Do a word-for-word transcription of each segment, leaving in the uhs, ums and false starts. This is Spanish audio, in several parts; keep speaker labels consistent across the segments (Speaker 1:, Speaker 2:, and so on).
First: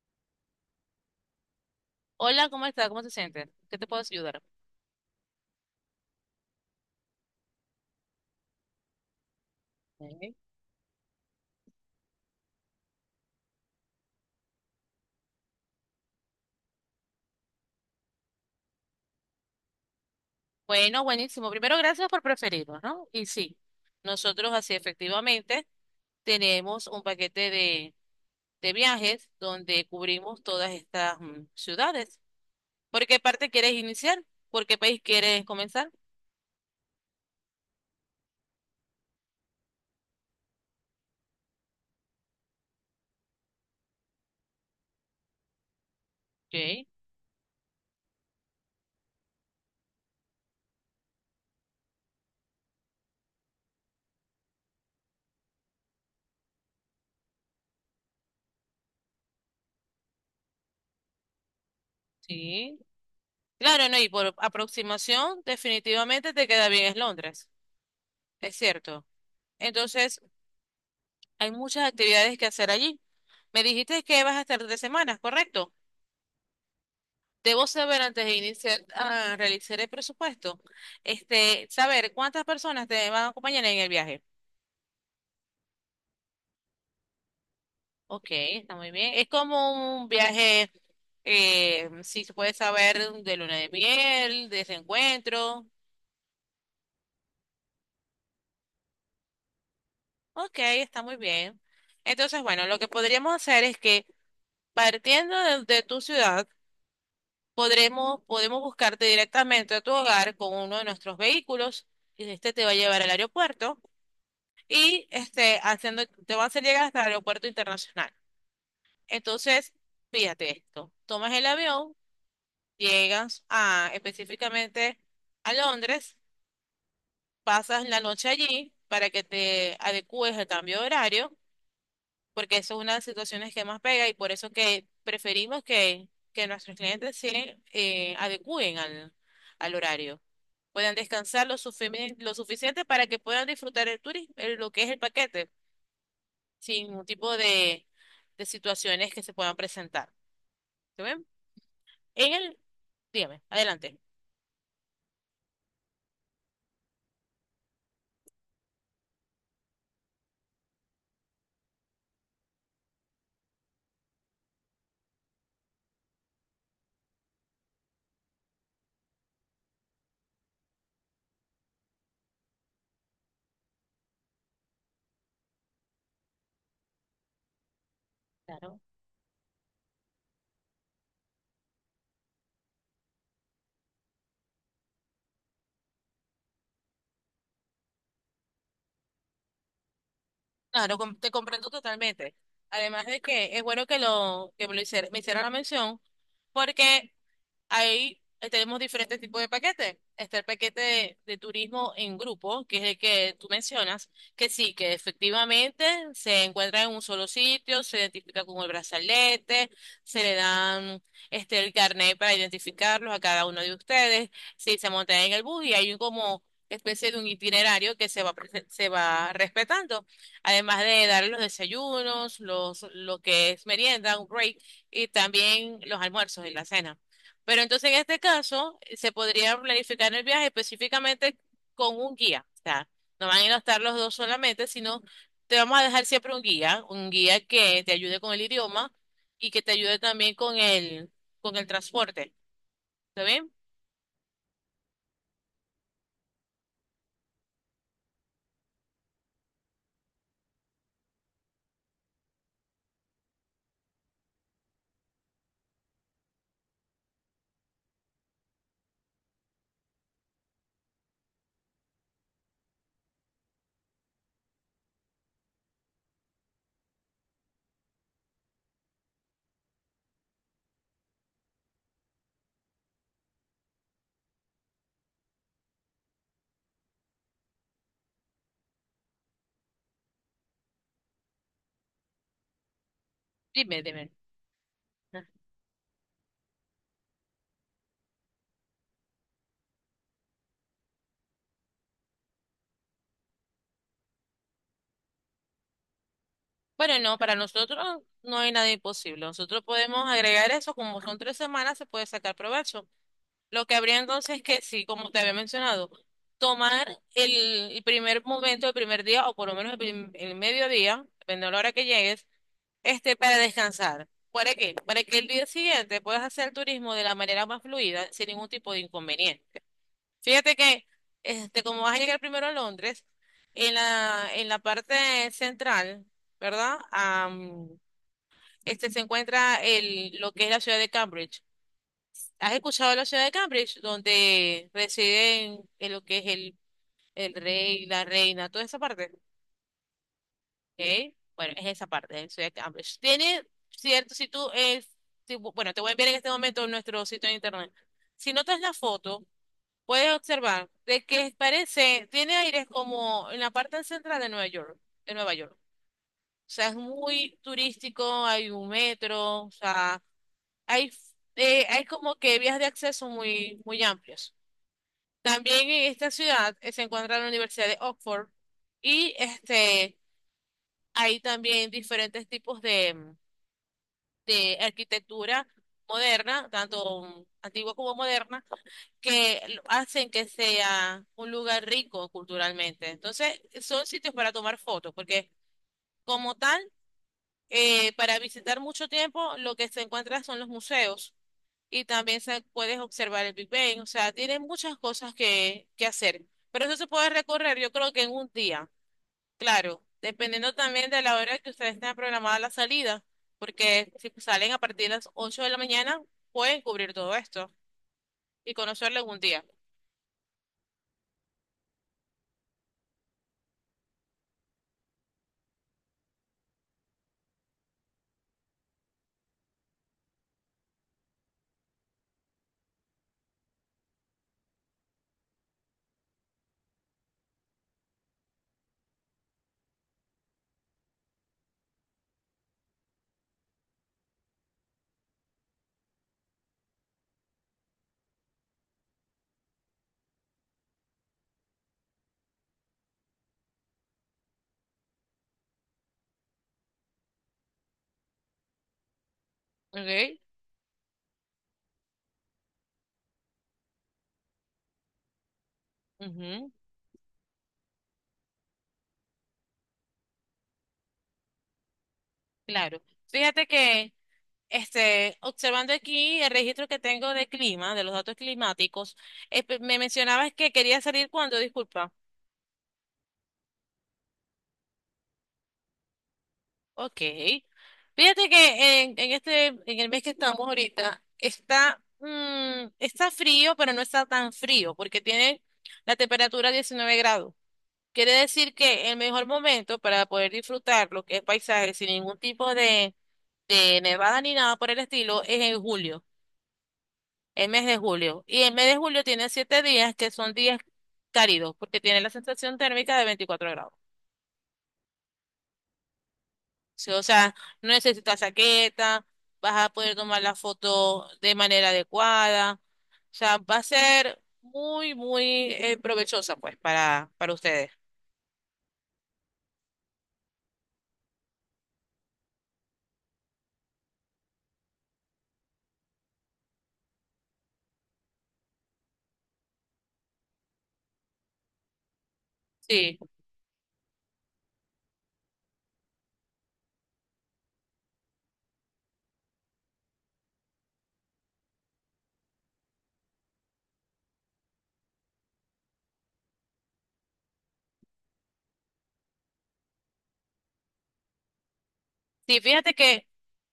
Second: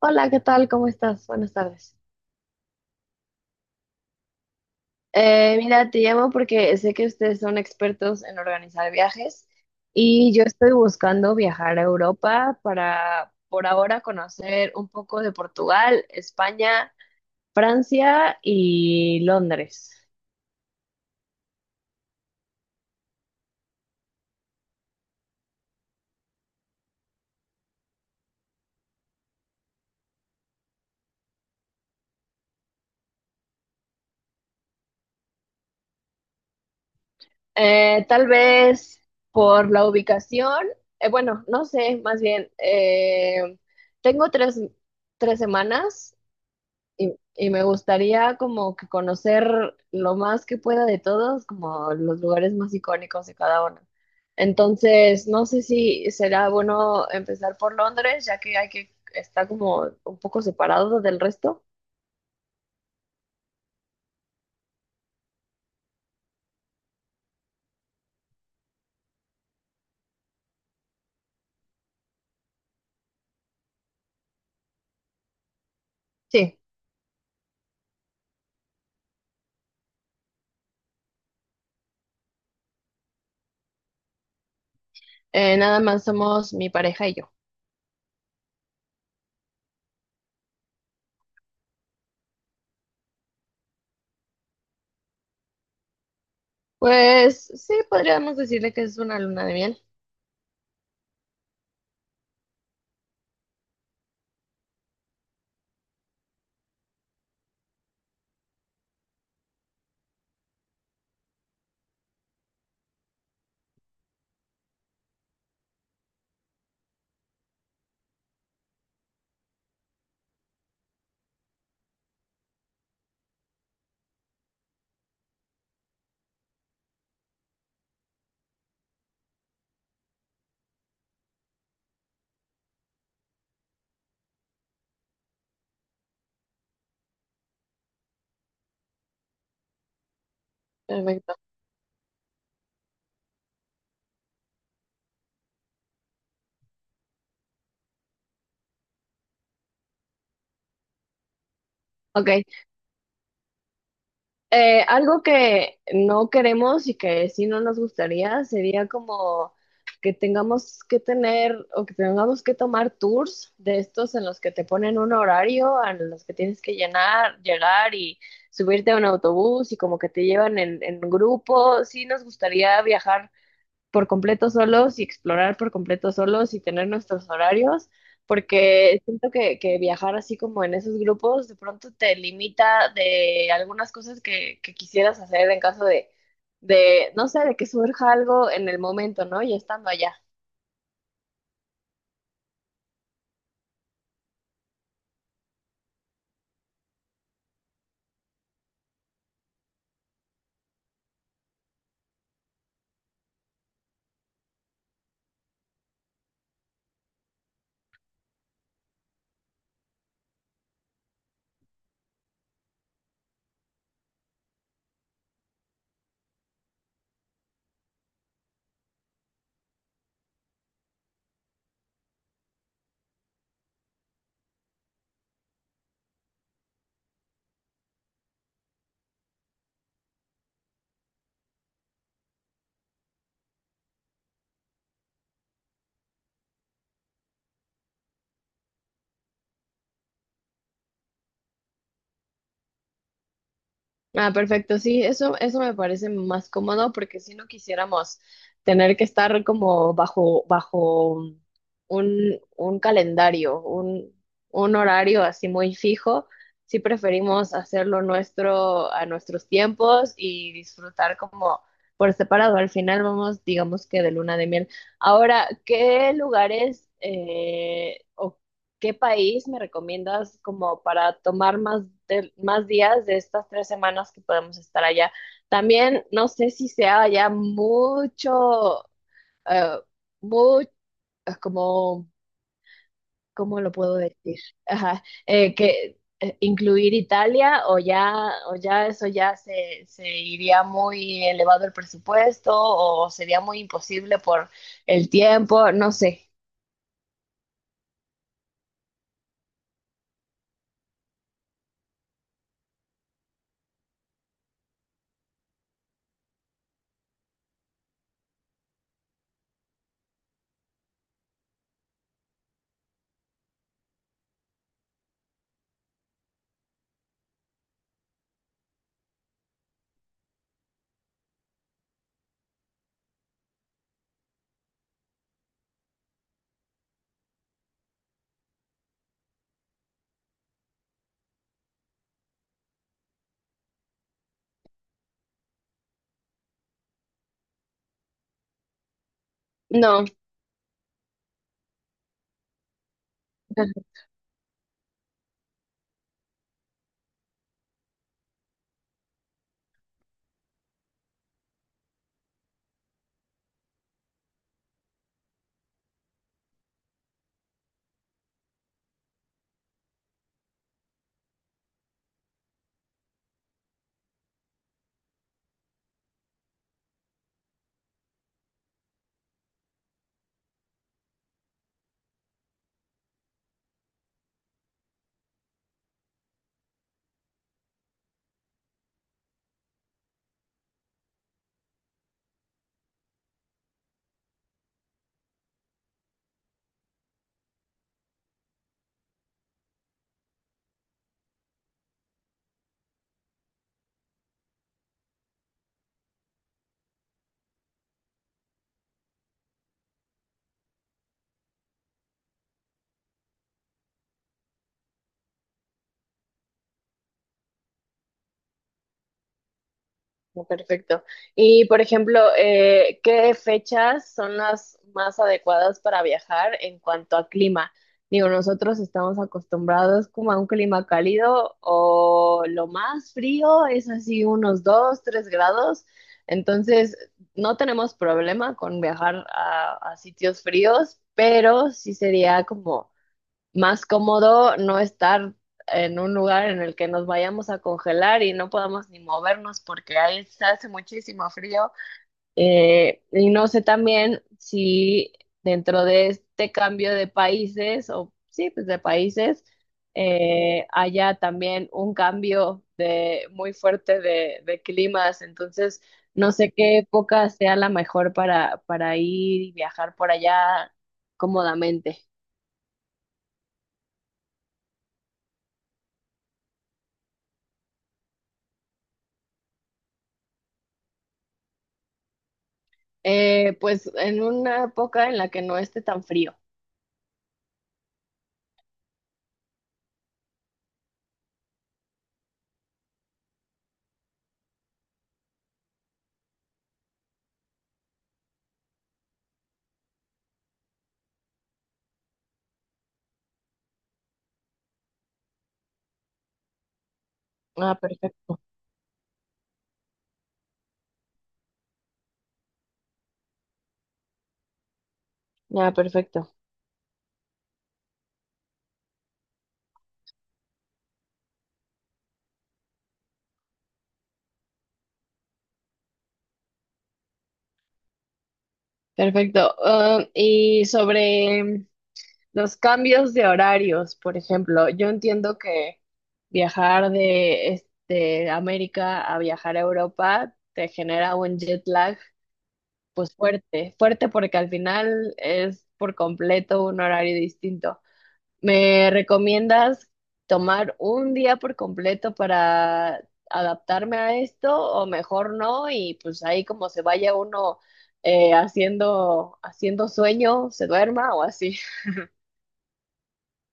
Speaker 1: Hola, ¿qué tal? ¿Cómo estás? Buenas tardes.
Speaker 2: Hola, ¿cómo está? ¿Cómo se siente? ¿Qué te puedo ayudar?
Speaker 1: Eh, mira, te llamo porque sé que ustedes son expertos en organizar viajes y
Speaker 2: Ok.
Speaker 1: yo estoy buscando viajar a Europa para, por ahora, conocer un poco de Portugal, España, Francia y Londres.
Speaker 2: Bueno, buenísimo. Primero, gracias por preferirnos, ¿no? Y sí, nosotros así efectivamente tenemos un paquete de, de viajes donde cubrimos todas estas mm, ciudades. ¿Por qué parte quieres iniciar? ¿Por qué país quieres comenzar?
Speaker 1: Eh, tal vez por la ubicación, eh, bueno, no sé, más bien, eh, tengo tres, tres semanas.
Speaker 2: Ok,
Speaker 1: Y, y me gustaría como que conocer lo más que pueda de todos, como los lugares más icónicos de cada uno. Entonces, no sé si será bueno empezar por Londres, ya que hay que está como un poco separado del resto.
Speaker 2: sí. Claro, no, y por aproximación, definitivamente te queda bien es Londres, es cierto. Entonces, hay muchas actividades que hacer allí. Me dijiste que vas a estar tres semanas, ¿correcto?
Speaker 1: Sí,
Speaker 2: Debo saber antes de iniciar a realizar el presupuesto, este, saber cuántas personas te van a acompañar en el viaje.
Speaker 1: eh, nada más somos mi pareja y yo.
Speaker 2: Ok, está muy bien. Es como un viaje, eh, si se puede saber, de luna de miel, de reencuentro.
Speaker 1: Pues sí, podríamos decirle que es una luna de miel.
Speaker 2: Ok, está muy bien. Entonces, bueno, lo que podríamos hacer es que partiendo de, de tu ciudad, podremos, podemos buscarte directamente a tu hogar con uno de nuestros vehículos y este te va a llevar al aeropuerto y este, haciendo, te va a hacer llegar hasta el aeropuerto internacional. Entonces, fíjate esto, tomas el avión, llegas a, específicamente a Londres, pasas la noche allí para que te adecúes al cambio de horario, porque eso es una de las situaciones que más pega y por eso que preferimos que, que nuestros clientes se eh, adecúen al, al horario. Puedan
Speaker 1: Perfecto.
Speaker 2: descansar lo, sufimi- lo suficiente para que puedan disfrutar el turismo, lo que es el paquete sin ningún tipo de, de situaciones que se puedan presentar. ¿Te ven?
Speaker 1: Ok.
Speaker 2: En el, dígame, adelante.
Speaker 1: Eh, algo que no queremos y que sí no nos gustaría sería como que tengamos que tener o que tengamos que tomar tours de estos en los que te ponen un horario, a los que tienes que llenar, llegar y subirte a un autobús y como que te llevan en, en grupo. Sí nos gustaría viajar por completo solos y explorar por completo solos y tener nuestros horarios,
Speaker 2: Claro.
Speaker 1: porque siento que, que viajar así como en esos grupos de pronto te limita de algunas cosas que, que quisieras hacer en caso de, de, no sé, de que surja algo en el momento, ¿no? Ya estando allá.
Speaker 2: Claro, com- te comprendo totalmente. Además de que es bueno que lo que me, lo hicier- me hicieran la mención, porque ahí eh, tenemos diferentes tipos de paquetes. Está el paquete de, de turismo en grupo, que es el que tú mencionas, que sí, que efectivamente se encuentra en un solo sitio, se identifica con el brazalete, se le dan este, el carnet para identificarlos a cada uno de ustedes, sí, se montan en el bus y hay un como especie de un itinerario que se va, prese- se va respetando, además de darle los desayunos, los, lo que es merienda, un break, y también los almuerzos y la cena. Pero entonces en este caso eh, se podría planificar el viaje específicamente con un guía. O sea, no van a ir a estar los dos solamente, sino te vamos a dejar siempre un guía, un guía que te ayude con el idioma y que te ayude también con el, con el transporte. ¿Está bien?
Speaker 1: Ah, perfecto, sí, eso, eso me parece más cómodo porque si no quisiéramos tener que estar como bajo, bajo un, un calendario, un, un horario así muy fijo, sí preferimos hacerlo nuestro a nuestros tiempos y disfrutar como por separado. Al final vamos, digamos que de luna de miel. Ahora, ¿qué lugares eh, o ¿qué país me recomiendas como para tomar más, de- más días de estas tres semanas que podemos estar allá? También no sé si sea allá mucho, eh, mu- eh, como, ¿cómo lo
Speaker 2: Dime,
Speaker 1: puedo
Speaker 2: dime.
Speaker 1: decir? Ajá,
Speaker 2: Ah.
Speaker 1: eh, que eh, incluir Italia o ya, o ya eso ya se, se iría muy elevado el presupuesto o sería muy imposible por el tiempo, no sé.
Speaker 2: Bueno, no, para nosotros no hay nada imposible. Nosotros podemos agregar eso, como son tres semanas, se puede sacar provecho. Lo que habría entonces es que sí, como te había mencionado, tomar el, el primer momento, el primer día, o por lo menos el, prim- el mediodía, depende de la hora que llegues, este, para descansar. ¿Para qué? Para que el día siguiente puedas hacer turismo de la manera más fluida, sin ningún tipo de inconveniente. Fíjate que, este, como vas a llegar primero a Londres, en la, en la parte central, ¿verdad? Am, este se encuentra el, lo que es la ciudad de Cambridge. ¿Has escuchado la ciudad de Cambridge, donde residen en lo que es el, el rey, la reina, toda esa parte?
Speaker 1: No.
Speaker 2: ¿Ok? Bueno, es esa parte, la ciudad de Cambridge. Tiene cierto, si tú, es, si- bueno, te voy a enviar en este momento nuestro sitio de internet. Si notas la foto, puedes observar de que parece, tiene aires como en la parte central de Nueva York, de Nueva York. O sea, es muy turístico, hay un metro, o sea, hay, eh, hay como que vías de acceso muy, muy amplias. También en esta ciudad eh, se encuentra la Universidad de Oxford y este, hay también diferentes tipos de, mm, de arquitectura moderna, tanto mm, antigua como moderna, que lo- hacen que sea un lugar rico culturalmente. Entonces, son sitios para tomar fotos, porque como tal, eh, para visitar mucho tiempo, lo que se encuentra son los museos y también se, puedes observar el Big Bang. O sea, tiene muchas cosas que, que hacer. Pero eso se puede recorrer, yo creo que en un día. Claro, dependiendo también de la hora que ustedes tengan programada la salida. Porque si salen a partir de las ocho de la mañana, pueden cubrir todo esto y conocerlo en un día.
Speaker 1: Oh, perfecto. Y por ejemplo, eh, ¿qué fechas son las más adecuadas para viajar en cuanto a clima? Digo, nosotros estamos acostumbrados como a un clima cálido o lo más frío es así unos dos, tres grados. Entonces, no tenemos problema con viajar a, a sitios fríos, pero sí sería como más cómodo no estar en un lugar en el que nos vayamos a congelar y no podamos ni movernos porque ahí se hace muchísimo frío. Eh, y no sé también si dentro de este cambio de países, o sí, pues de países,
Speaker 2: Ok.
Speaker 1: eh, haya también un cambio de, muy fuerte de, de climas. Entonces, no sé
Speaker 2: Ujú.
Speaker 1: qué época sea la mejor para, para ir y viajar por allá cómodamente.
Speaker 2: Claro. Fíjate que, este, observando aquí el registro que tengo de clima, de los datos climáticos, eh, pe- me mencionabas que quería salir cuando, disculpa.
Speaker 1: Eh, pues en una época en la que no esté tan frío.
Speaker 2: Ok. Fíjate que en, en este, en el mes que estamos ahorita, está, mm, está frío, pero no está tan frío, porque tiene la temperatura diecinueve grados. Quiere decir que el mejor momento para poder disfrutar lo que es paisaje sin ningún tipo de, de nevada ni nada por el estilo es en julio, el mes
Speaker 1: Ah,
Speaker 2: de julio.
Speaker 1: perfecto.
Speaker 2: Y el mes de julio tiene siete días que son días cálidos, porque tiene la sensación térmica de veinticuatro grados.
Speaker 1: Ah, perfecto.
Speaker 2: Sí, o sea, no necesitas saqueta, vas a poder tomar la foto de manera adecuada. O sea, va a ser muy, muy eh, provechosa, pues, para, para ustedes.
Speaker 1: Perfecto. Ah, y sobre los cambios de horarios, por ejemplo, yo entiendo que viajar de este, América a viajar a Europa te genera un jet lag,
Speaker 2: Sí,
Speaker 1: pues fuerte, fuerte porque al final es por completo un horario distinto. ¿Me recomiendas tomar un día por completo para adaptarme a esto o mejor no? Y pues ahí como se vaya uno eh, haciendo, haciendo sueño, se duerma o así.
Speaker 2: sí, fíjate que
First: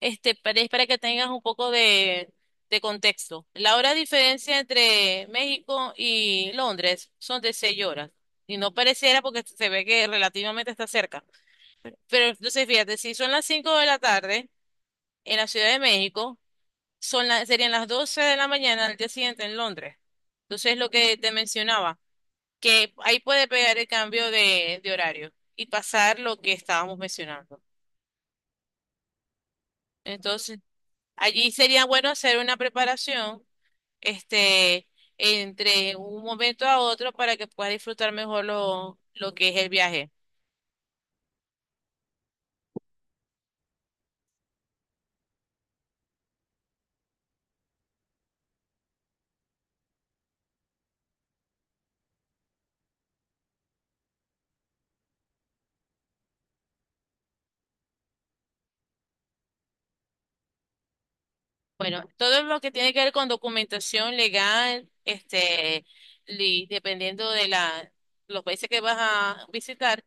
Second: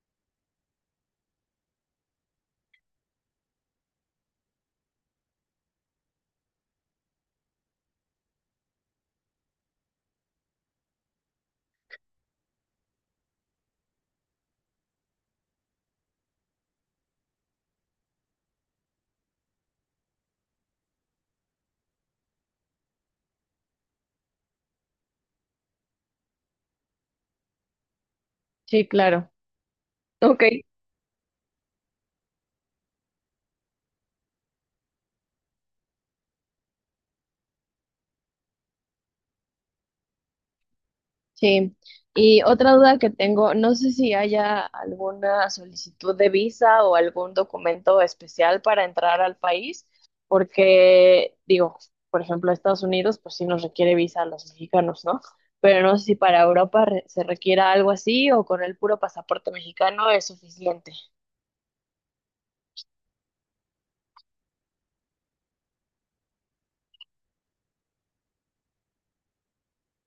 Speaker 2: este, para, es para que tengas un poco de, de contexto. La hora de diferencia entre México y Londres son de seis horas. Y no pareciera porque se ve que relativamente está cerca. Pero entonces, fíjate, si son las cinco de la tarde en la Ciudad de México, son las, serían las doce de la mañana del día siguiente en Londres. Entonces, lo que te mencionaba, que ahí puede pegar el cambio de, de horario y pasar lo que estábamos mencionando.
Speaker 1: Sí, claro. Ok.
Speaker 2: Entonces, allí sería bueno hacer una preparación, este, entre un momento a otro para que pueda disfrutar mejor lo, lo que es el viaje.
Speaker 1: Sí, y otra duda que tengo, no sé si haya alguna solicitud de visa o algún documento especial para entrar al país, porque digo, por ejemplo, Estados Unidos, pues sí nos requiere visa a los mexicanos, ¿no? Pero no sé si para Europa re- se requiera algo así o con el puro pasaporte mexicano es suficiente.
Speaker 2: Bueno, todo lo que tiene que ver con documentación legal, este, li- dependiendo de la, los países que vas a visitar,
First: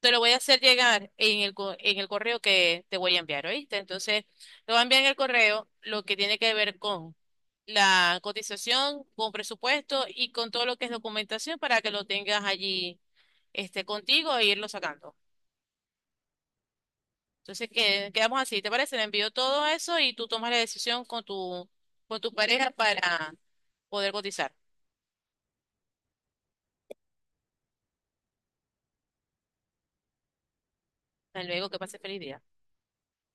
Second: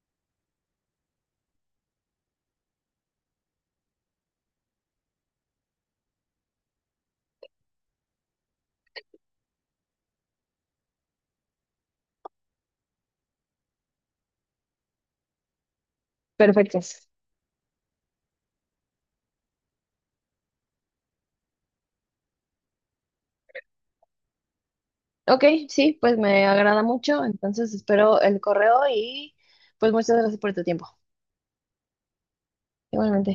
Speaker 2: te lo voy a hacer llegar en el, co- en el correo que te voy a enviar, ¿oíste? Entonces, te voy a enviar en el correo lo que tiene que ver con la cotización, con presupuesto y con todo lo que es documentación para que lo tengas allí, este, contigo e irlo sacando.
Speaker 1: Perfecto.
Speaker 2: Entonces, que- quedamos así, ¿te parece? Le envío todo eso y tú tomas la decisión con tu, con tu pareja para poder cotizar.
Speaker 1: Ok, sí, pues me agrada mucho, entonces espero el correo y pues muchas gracias por tu tiempo.
Speaker 2: Hasta luego, que pase feliz día.
Speaker 1: Igualmente.